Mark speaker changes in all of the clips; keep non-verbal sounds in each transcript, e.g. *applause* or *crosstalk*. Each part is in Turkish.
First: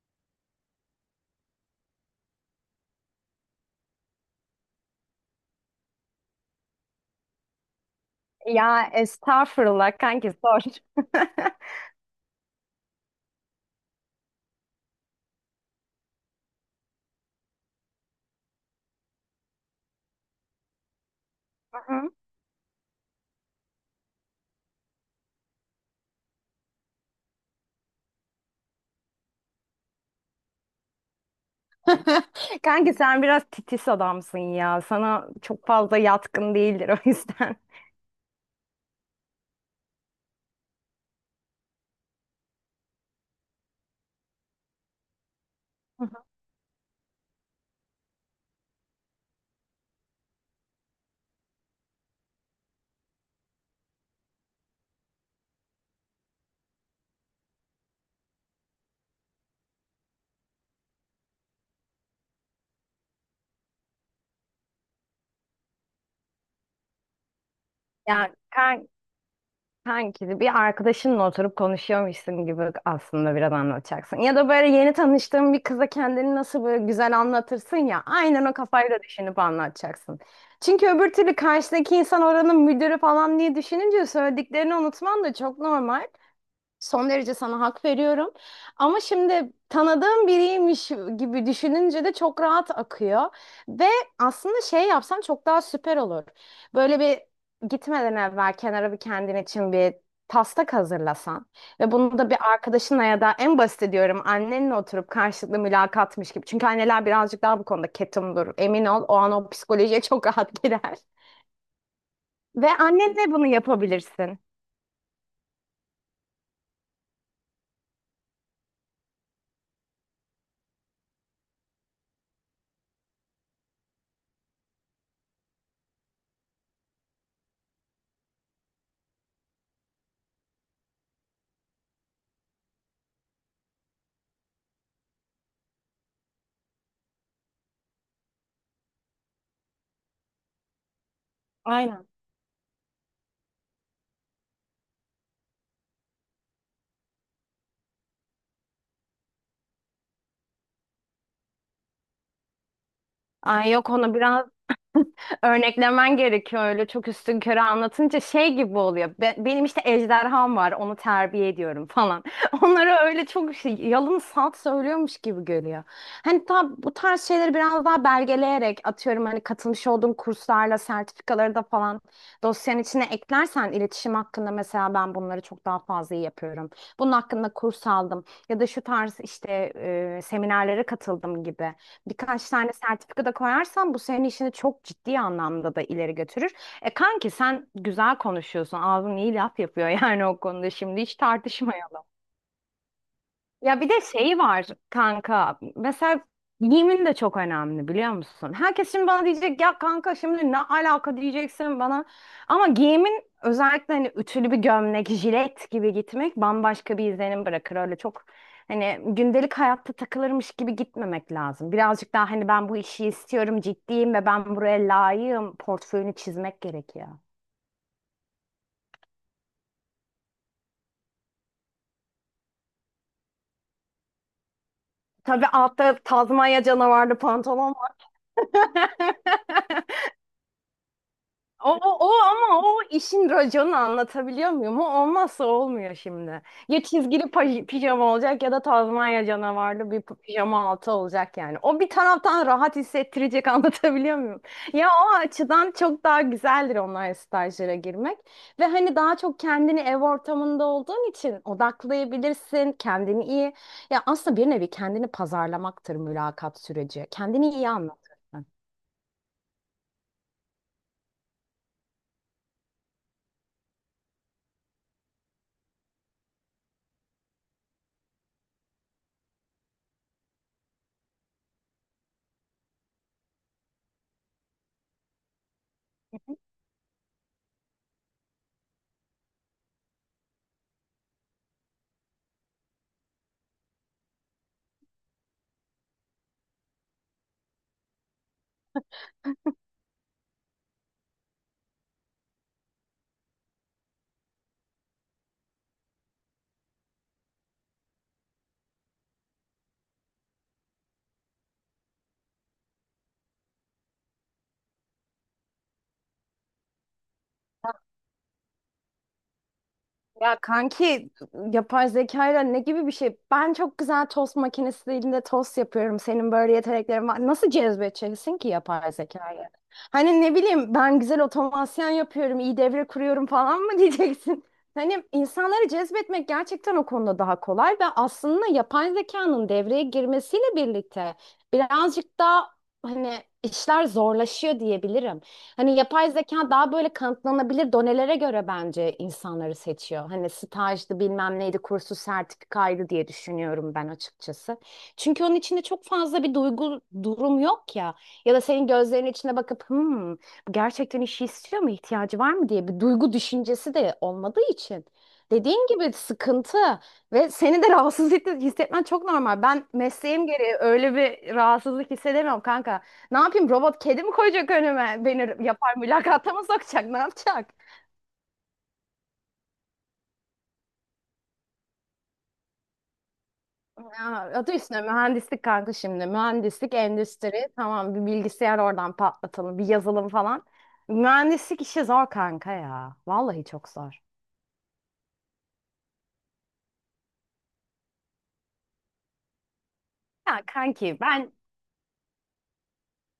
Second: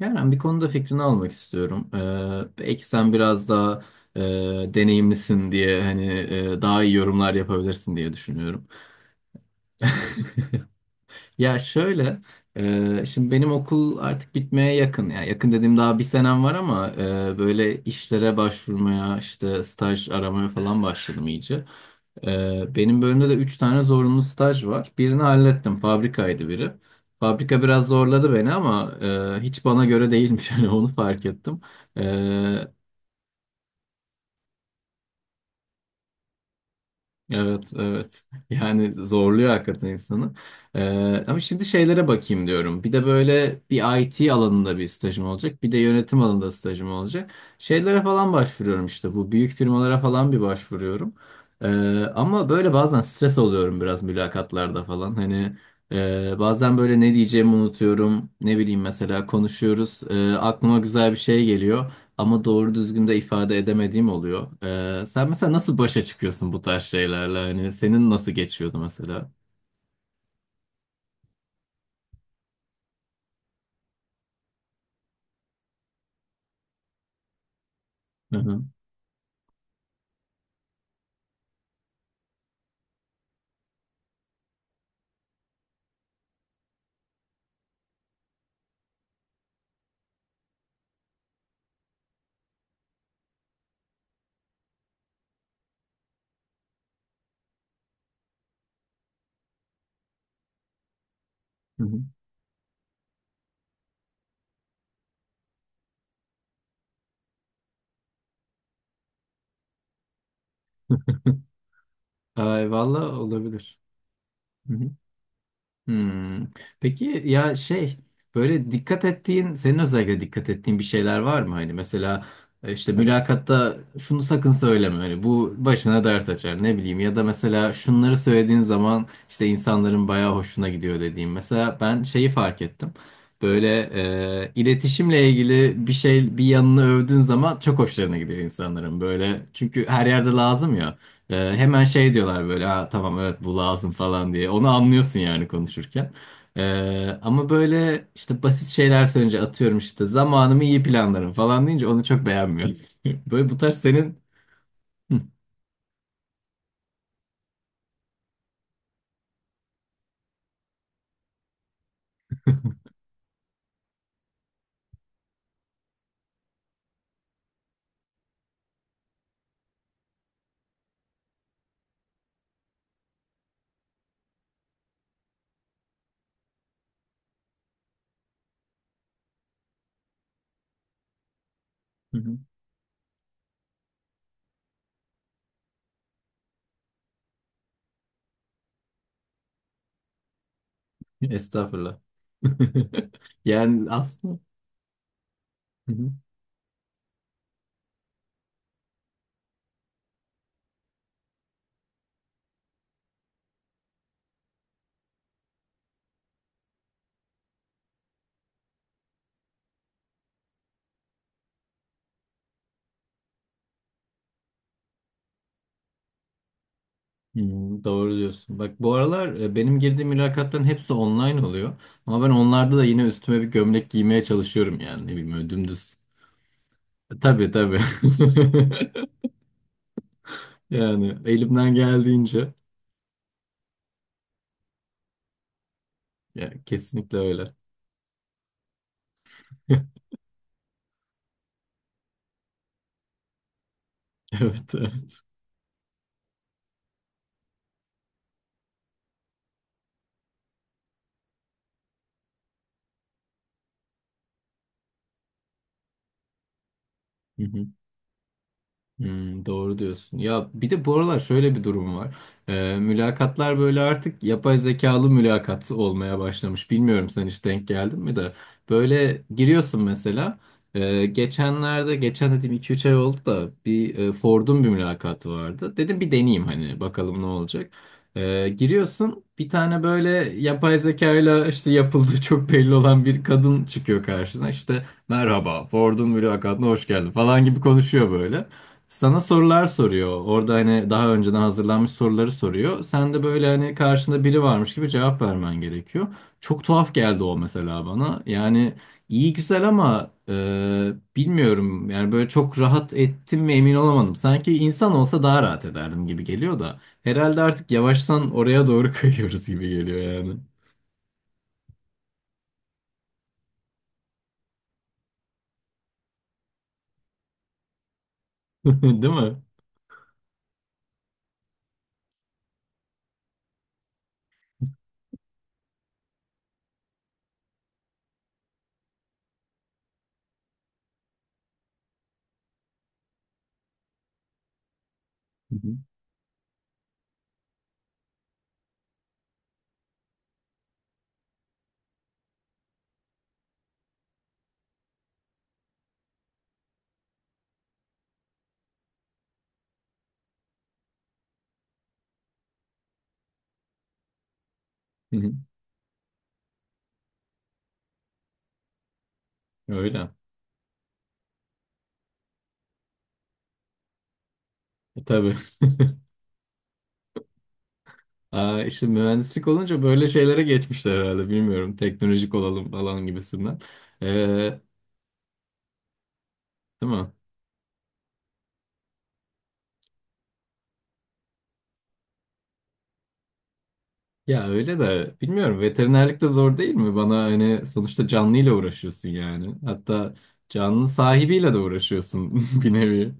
Speaker 1: Yani bir konuda fikrini almak istiyorum. Belki sen biraz daha e, deneyimlisin diye hani daha iyi yorumlar yapabilirsin diye düşünüyorum.
Speaker 2: Ya estağfurullah kanki sor.
Speaker 1: *laughs* Ya şöyle, şimdi benim okul artık bitmeye yakın. Ya yakın dediğim daha bir senem var ama böyle işlere başvurmaya, işte staj aramaya falan başladım iyice. Benim bölümde de 3 tane zorunlu staj var. Birini hallettim. Fabrikaydı biri. Fabrika biraz zorladı beni ama hiç bana göre değilmiş. *laughs* Yani onu fark ettim.
Speaker 2: *laughs*
Speaker 1: Ee,
Speaker 2: Kanki sen biraz titiz adamsın ya. Sana çok fazla yatkın değildir o yüzden.
Speaker 1: Evet, evet. Yani zorluyor hakikaten insanı. Ama şimdi şeylere bakayım diyorum. Bir de böyle bir IT alanında bir stajım olacak. Bir de
Speaker 2: Hı hı.
Speaker 1: yönetim alanında stajım olacak. Şeylere falan başvuruyorum işte. Bu büyük firmalara falan bir başvuruyorum. Ee, ama böyle bazen stres oluyorum biraz mülakatlarda falan. Hani bazen böyle ne diyeceğimi unutuyorum. Ne bileyim mesela konuşuyoruz. Aklıma güzel bir şey geliyor ama doğru düzgün de ifade edemediğim oluyor. Sen mesela nasıl başa çıkıyorsun bu tarz şeylerle? Hani senin nasıl
Speaker 2: Yani
Speaker 1: geçiyordu
Speaker 2: kan
Speaker 1: mesela?
Speaker 2: Kanki bir arkadaşınla oturup konuşuyormuşsun gibi aslında biraz anlatacaksın. Ya da böyle yeni tanıştığın bir kıza kendini nasıl böyle güzel anlatırsın ya.
Speaker 1: Hı
Speaker 2: Aynen o
Speaker 1: hı.
Speaker 2: kafayla düşünüp anlatacaksın. Çünkü öbür türlü karşıdaki insan oranın müdürü falan diye düşününce söylediklerini unutman da çok normal. Son derece sana hak veriyorum. Ama şimdi tanıdığım biriymiş gibi düşününce de çok rahat akıyor. Ve aslında şey yapsan çok daha süper olur. Böyle bir gitmeden evvel kenara bir kendin için bir taslak hazırlasan
Speaker 1: Hı
Speaker 2: ve
Speaker 1: hı.
Speaker 2: bunu da bir arkadaşınla ya da en basit diyorum annenle oturup karşılıklı mülakatmış gibi. Çünkü anneler birazcık daha bu konuda ketumdur. Emin ol o an o psikolojiye çok rahat girer. Ve
Speaker 1: Ay valla
Speaker 2: annenle bunu
Speaker 1: olabilir.
Speaker 2: yapabilirsin.
Speaker 1: Hı hı. Hmm. Peki ya şey böyle dikkat ettiğin senin özellikle dikkat ettiğin bir şeyler var mı? Hani mesela işte mülakatta şunu sakın söyleme hani bu başına dert açar ne bileyim ya da mesela şunları söylediğin zaman işte insanların bayağı hoşuna gidiyor dediğim. Mesela ben şeyi fark ettim. Böyle iletişimle ilgili bir şey bir yanını övdüğün zaman çok hoşlarına gidiyor insanların böyle çünkü her yerde lazım ya. Hemen
Speaker 2: Aynen.
Speaker 1: şey diyorlar böyle ha, tamam evet bu lazım falan diye. Onu anlıyorsun yani konuşurken. Ama böyle işte basit şeyler söyleyince atıyorum işte zamanımı iyi planlarım falan deyince onu çok beğenmiyorum. *laughs* Böyle bu
Speaker 2: Ay
Speaker 1: tarz
Speaker 2: yok onu
Speaker 1: senin.
Speaker 2: biraz
Speaker 1: Hı,
Speaker 2: örneklemen gerekiyor, öyle çok üstünkörü anlatınca şey gibi oluyor. Benim işte ejderham var onu terbiye ediyorum falan. *laughs* Onlara öyle çok şey, yalın salt söylüyormuş gibi görüyor. Hani tam bu tarz şeyleri biraz daha belgeleyerek, atıyorum hani katılmış olduğun kurslarla sertifikaları da falan dosyanın içine eklersen, iletişim hakkında mesela ben bunları çok daha fazla iyi yapıyorum. Bunun hakkında kurs aldım ya da şu tarz işte seminerlere katıldım gibi
Speaker 1: hı hı.
Speaker 2: birkaç tane sertifika da koyarsan bu senin işini çok ciddi anlamda da ileri götürür. E kanki sen güzel konuşuyorsun. Ağzın iyi laf yapıyor *laughs* yani o konuda şimdi hiç tartışma
Speaker 1: Estağfurullah.
Speaker 2: yok.
Speaker 1: *laughs*
Speaker 2: Ya bir
Speaker 1: Yani
Speaker 2: de
Speaker 1: aslında.
Speaker 2: şeyi var kanka.
Speaker 1: Hı hı.
Speaker 2: Mesela giyimin de çok önemli biliyor musun? Herkes şimdi bana diyecek ya kanka şimdi ne alaka diyeceksin bana. Ama giyimin özellikle hani ütülü bir gömlek, jilet gibi gitmek bambaşka bir izlenim bırakır. Öyle çok hani gündelik hayatta takılırmış gibi gitmemek lazım. Birazcık daha hani ben bu işi istiyorum, ciddiyim ve ben buraya layığım portföyünü çizmek gerekiyor.
Speaker 1: Doğru diyorsun. Bak bu aralar benim girdiğim mülakatların hepsi online oluyor. Ama ben onlarda da yine üstüme bir gömlek giymeye çalışıyorum yani ne bileyim
Speaker 2: Tabii
Speaker 1: öyle
Speaker 2: altta
Speaker 1: dümdüz.
Speaker 2: Tazmanya canavarlı
Speaker 1: Tabii
Speaker 2: pantolon
Speaker 1: tabii.
Speaker 2: var.
Speaker 1: *laughs* Yani
Speaker 2: O,
Speaker 1: elimden
Speaker 2: o, o
Speaker 1: geldiğince
Speaker 2: ama o işin raconu, anlatabiliyor muyum? O olmazsa olmuyor şimdi.
Speaker 1: ya
Speaker 2: Ya
Speaker 1: kesinlikle
Speaker 2: çizgili
Speaker 1: öyle.
Speaker 2: pijama olacak ya da Tazmanya canavarlı bir
Speaker 1: *laughs*
Speaker 2: pijama altı olacak yani. O bir taraftan rahat hissettirecek, *laughs* anlatabiliyor muyum?
Speaker 1: Evet,
Speaker 2: Ya o
Speaker 1: evet.
Speaker 2: açıdan çok daha güzeldir online stajlara girmek. Ve hani daha çok kendini ev ortamında olduğun için odaklayabilirsin, kendini iyi. Ya aslında bir nevi kendini pazarlamaktır mülakat süreci.
Speaker 1: Hı
Speaker 2: Kendini
Speaker 1: hı.
Speaker 2: iyi anlat. Heh.
Speaker 1: Doğru diyorsun. Ya bir de bu aralar şöyle bir durum var. Mülakatlar böyle artık yapay zekalı mülakat olmaya başlamış. Bilmiyorum sen hiç denk geldin mi de. Böyle giriyorsun mesela. Geçenlerde, geçen dediğim iki üç ay oldu da bir Ford'un bir mülakatı vardı. Dedim bir
Speaker 2: Hı.
Speaker 1: deneyeyim hani bakalım ne olacak. Giriyorsun bir tane böyle yapay zekayla işte yapıldığı *laughs* çok belli olan bir kadın çıkıyor karşına. İşte merhaba Ford'un mülakatına hoş geldin falan gibi konuşuyor böyle. Sana sorular soruyor. Orada hani daha önceden hazırlanmış soruları soruyor. Sen de böyle hani karşında biri varmış gibi cevap vermen gerekiyor. Çok tuhaf geldi o mesela bana. Yani iyi güzel ama bilmiyorum. Yani böyle çok rahat ettim mi emin olamadım. Sanki insan olsa daha rahat ederdim gibi geliyor da. Herhalde artık yavaştan oraya doğru *laughs* kayıyoruz gibi geliyor yani.
Speaker 2: Ya kanki yapay zekayla ne gibi bir şey? Ben çok güzel tost makinesiyle tost yapıyorum. Senin böyle yeteneklerin var. Nasıl cezbedeceksin ki
Speaker 1: *laughs*
Speaker 2: yapay
Speaker 1: Değil
Speaker 2: zekayı?
Speaker 1: mi?
Speaker 2: Hani ne bileyim ben güzel otomasyon yapıyorum, iyi devre kuruyorum falan mı *laughs* diyeceksin? Hani insanları cezbetmek gerçekten o konuda daha kolay ve aslında yapay zekanın devreye girmesiyle birlikte birazcık daha hani işler zorlaşıyor diyebilirim.
Speaker 1: Hı hı.
Speaker 2: Hani yapay zeka daha böyle kanıtlanabilir donelere göre bence insanları seçiyor. Hani stajdı bilmem neydi kursu sertifikaydı diye düşünüyorum ben açıkçası. Çünkü onun içinde çok fazla bir duygu durum yok ya. Ya da senin gözlerin içine bakıp hmm, bu gerçekten işi istiyor mu, ihtiyacı var mı diye bir duygu düşüncesi de olmadığı için.
Speaker 1: Hı hı.
Speaker 2: Dediğin gibi sıkıntı ve seni de *laughs* rahatsız hissetmen çok normal. Ben
Speaker 1: Öyle.
Speaker 2: mesleğim gereği öyle bir rahatsızlık hissedemiyorum kanka. Ne yapayım, robot kedi mi koyacak önüme?
Speaker 1: Tabii.
Speaker 2: Beni yapar mülakata mı sokacak? Ne yapacak?
Speaker 1: Aa, işte mühendislik olunca böyle şeylere geçmişler herhalde bilmiyorum. Teknolojik olalım falan gibisinden.
Speaker 2: Ya, adı
Speaker 1: Ee,
Speaker 2: üstüne mühendislik kanka şimdi. Mühendislik,
Speaker 1: değil mi?
Speaker 2: endüstri. Tamam, bir bilgisayar oradan patlatalım. Bir yazılım falan. Mühendislik işi zor kanka ya. Vallahi çok zor.
Speaker 1: Ya öyle de bilmiyorum veterinerlik de zor değil mi? Bana hani sonuçta canlıyla uğraşıyorsun yani. Hatta
Speaker 2: Ya
Speaker 1: canlı
Speaker 2: kanki ben,
Speaker 1: sahibiyle de uğraşıyorsun *laughs* bir nevi.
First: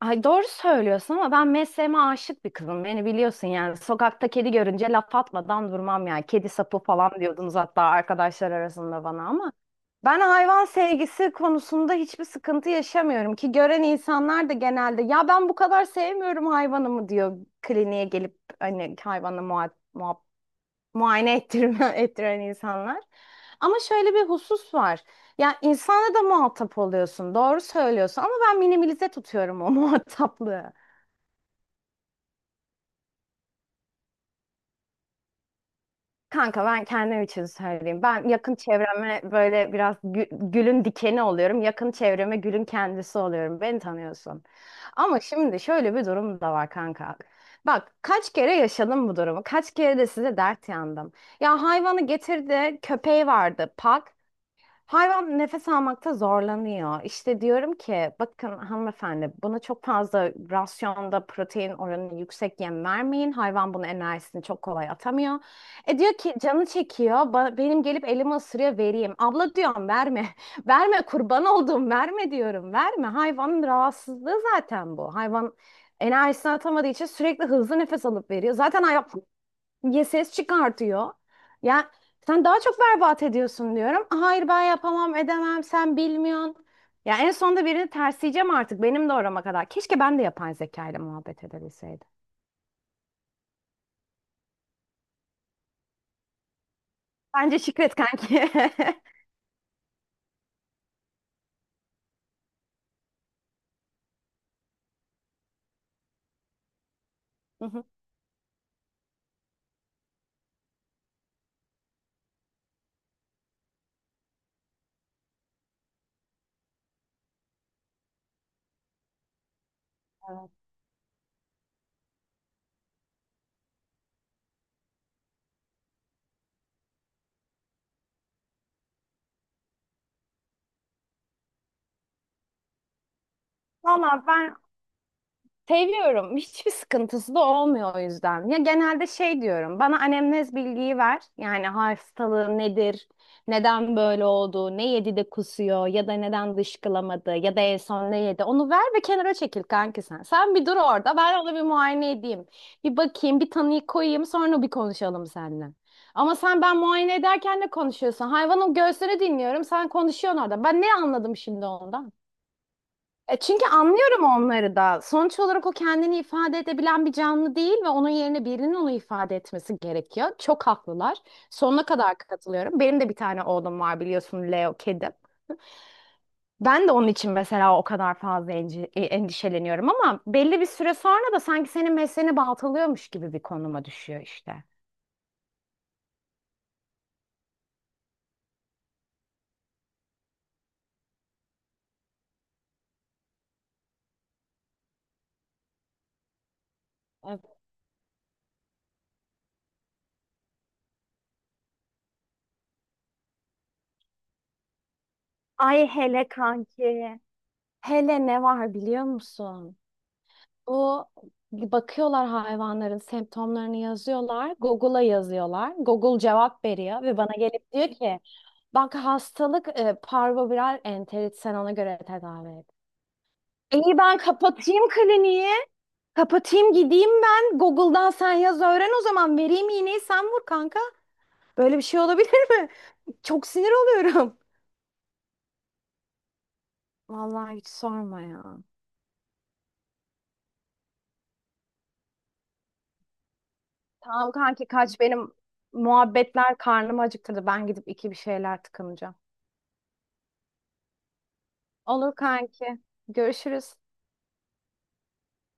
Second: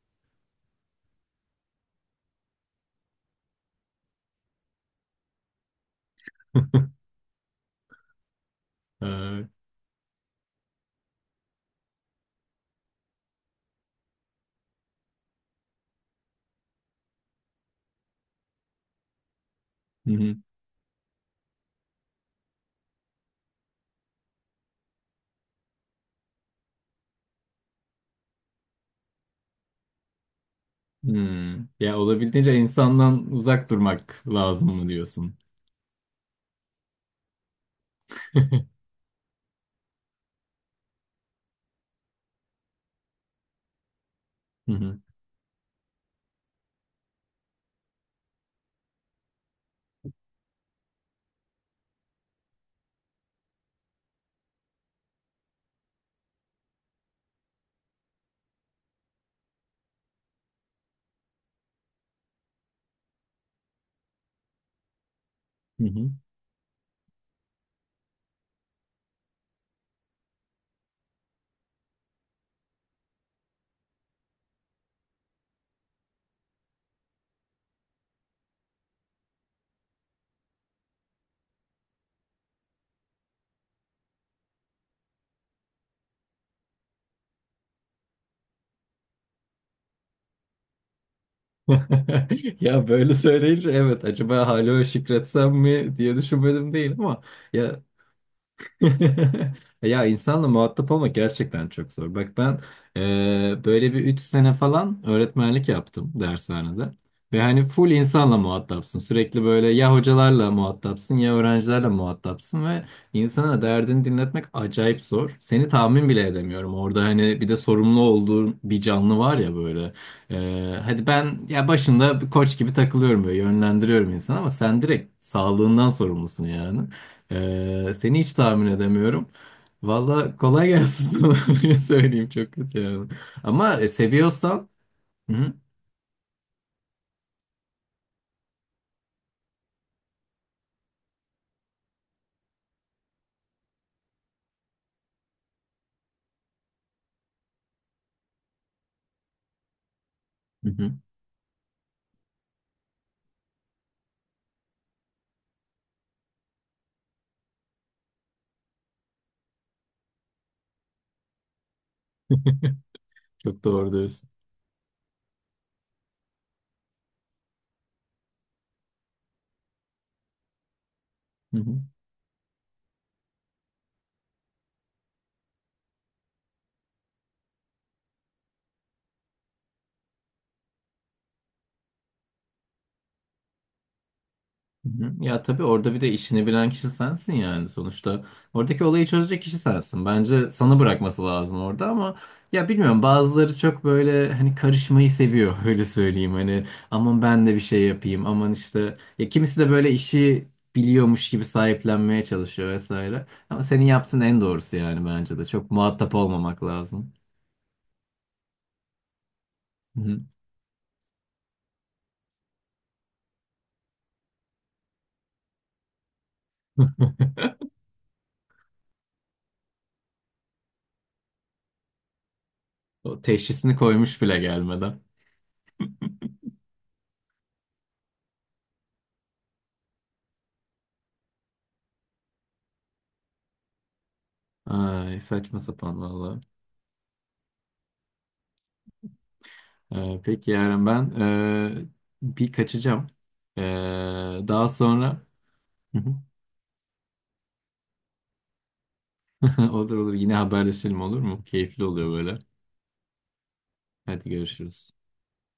Speaker 2: ay doğru söylüyorsun ama ben mesleğime aşık bir kızım. Beni biliyorsun yani. Sokakta kedi görünce laf atmadan durmam yani. Kedi sapı
Speaker 1: *laughs*
Speaker 2: falan diyordunuz hatta arkadaşlar arasında
Speaker 1: Ee,
Speaker 2: bana,
Speaker 1: hı
Speaker 2: ama ben hayvan sevgisi konusunda hiçbir sıkıntı yaşamıyorum ki, gören insanlar da genelde ya ben bu kadar sevmiyorum hayvanımı diyor kliniğe gelip, hani hayvanla muhabbet,
Speaker 1: hı.
Speaker 2: muayene ettirme, *laughs* ettiren insanlar. Ama şöyle bir husus var. Ya insanla da muhatap oluyorsun. Doğru söylüyorsun ama ben minimalize tutuyorum o *laughs* muhataplığı.
Speaker 1: Hmm. Ya olabildiğince insandan uzak durmak lazım mı diyorsun?
Speaker 2: Kanka ben kendim için söyleyeyim. Ben
Speaker 1: *laughs* Hı
Speaker 2: yakın çevreme böyle biraz gülün dikeni oluyorum. Yakın çevreme gülün kendisi oluyorum. Beni tanıyorsun.
Speaker 1: hı.
Speaker 2: Ama şimdi şöyle bir durum da var kanka. Bak kaç kere yaşadım bu durumu. Kaç kere de size dert yandım. Ya hayvanı getirdi, köpeği vardı, pak. Hayvan nefes almakta zorlanıyor. İşte diyorum ki bakın hanımefendi, buna çok fazla rasyonda protein oranı yüksek yem vermeyin. Hayvan bunun enerjisini çok kolay atamıyor.
Speaker 1: Hı
Speaker 2: E
Speaker 1: hı.
Speaker 2: diyor ki canı çekiyor. Benim gelip elimi ısırıyor, vereyim. Abla diyorum verme. *laughs* Verme kurban olduğum, verme diyorum. Verme. Hayvanın rahatsızlığı zaten bu. Hayvan enerjisini atamadığı için sürekli hızlı nefes alıp veriyor. Zaten hayvan ya ses çıkartıyor. Ya sen daha çok berbat ediyorsun diyorum. Hayır ben yapamam edemem sen bilmiyorsun. Ya en sonunda birini tersleyeceğim artık benim de orama kadar. Keşke ben de yapay zeka ile muhabbet edebilseydim.
Speaker 1: *laughs* Ya böyle söyleyince evet acaba hala şükretsem mi diye düşünmedim değil ama
Speaker 2: Bence
Speaker 1: ya.
Speaker 2: şükret kanki. *laughs*
Speaker 1: *laughs* Ya insanla muhatap olmak gerçekten çok zor. Bak ben böyle bir 3 sene falan öğretmenlik yaptım dershanede. Ve hani
Speaker 2: Hı hı.
Speaker 1: full insanla muhatapsın. Sürekli böyle ya hocalarla muhatapsın ya öğrencilerle muhatapsın ve insana derdini dinletmek acayip zor. Seni tahmin bile edemiyorum. Orada hani bir de sorumlu olduğun bir canlı var ya böyle.
Speaker 2: Evet.
Speaker 1: Hadi ben ya başında bir koç gibi takılıyorum böyle yönlendiriyorum insanı ama sen direkt sağlığından sorumlusun yani. Seni hiç tahmin edemiyorum. Valla kolay gelsin sana *laughs* öyle söyleyeyim çok kötü yani. Ama
Speaker 2: Valla ben
Speaker 1: seviyorsan. Hı hı.
Speaker 2: seviyorum. *laughs* Hiçbir sıkıntısı da olmuyor o yüzden. Ya genelde şey diyorum. Bana anemnez bilgiyi ver. Yani hastalığı nedir? Neden böyle oldu? Ne yedi de kusuyor? Ya da neden dışkılamadı? Ya da en son ne yedi? Onu ver ve kenara çekil kanki sen. Sen bir
Speaker 1: Hı
Speaker 2: dur
Speaker 1: hı.
Speaker 2: orada. Ben ona bir muayene edeyim. Bir bakayım, bir tanıyı koyayım. Sonra bir konuşalım seninle. Ama sen ben muayene ederken ne konuşuyorsun? Hayvanın göğsünü dinliyorum. Sen konuşuyorsun orada. Ben ne anladım şimdi ondan?
Speaker 1: *laughs*
Speaker 2: E
Speaker 1: Çok
Speaker 2: çünkü
Speaker 1: doğru
Speaker 2: anlıyorum
Speaker 1: diyorsun.
Speaker 2: onları da. Sonuç olarak o kendini ifade edebilen bir canlı değil ve onun yerine birinin onu ifade etmesi gerekiyor. Çok haklılar.
Speaker 1: Hı hı.
Speaker 2: Sonuna kadar katılıyorum. Benim de bir tane oğlum var biliyorsun, Leo kedim. Ben de onun için mesela o kadar fazla endişeleniyorum ama belli bir süre sonra da sanki senin mesleğini baltalıyormuş gibi bir konuma düşüyor işte.
Speaker 1: Hı hı. Ya tabii orada bir de işini bilen kişi sensin yani sonuçta. Oradaki olayı çözecek kişi sensin. Bence sana bırakması lazım orada ama ya bilmiyorum bazıları çok böyle hani karışmayı seviyor *laughs* öyle söyleyeyim. Hani aman ben de
Speaker 2: Evet.
Speaker 1: bir şey yapayım aman işte ya kimisi de böyle işi biliyormuş gibi sahiplenmeye çalışıyor vesaire. Ama senin yaptığın en doğrusu yani bence de çok
Speaker 2: Ay
Speaker 1: muhatap
Speaker 2: hele
Speaker 1: olmamak lazım.
Speaker 2: kanki. Hele ne var biliyor musun?
Speaker 1: Hı hı.
Speaker 2: Bu, bakıyorlar hayvanların semptomlarını yazıyorlar. Google'a yazıyorlar. Google cevap veriyor ve
Speaker 1: *laughs*
Speaker 2: bana gelip diyor ki bak hastalık parvoviral enterit, sen ona göre tedavi et.
Speaker 1: O teşhisini
Speaker 2: İyi ben
Speaker 1: koymuş bile
Speaker 2: kapatayım
Speaker 1: gelmeden.
Speaker 2: kliniği. Kapatayım gideyim ben. Google'dan sen yaz öğren o zaman. Vereyim iğneyi sen vur kanka. Böyle bir şey olabilir mi? *laughs* Çok sinir oluyorum.
Speaker 1: Ay saçma sapan vallahi.
Speaker 2: Vallahi hiç sorma ya.
Speaker 1: Peki Yaren ben bir kaçacağım. Eee,
Speaker 2: Tamam kanki
Speaker 1: daha
Speaker 2: kaç,
Speaker 1: sonra
Speaker 2: benim
Speaker 1: *laughs*
Speaker 2: muhabbetler karnımı acıktırdı. Ben gidip iki bir şeyler tıkınacağım.
Speaker 1: olur olur yine haberleşelim olur mu? Keyifli oluyor
Speaker 2: Olur
Speaker 1: böyle.
Speaker 2: kanki. Görüşürüz.
Speaker 1: Hadi görüşürüz.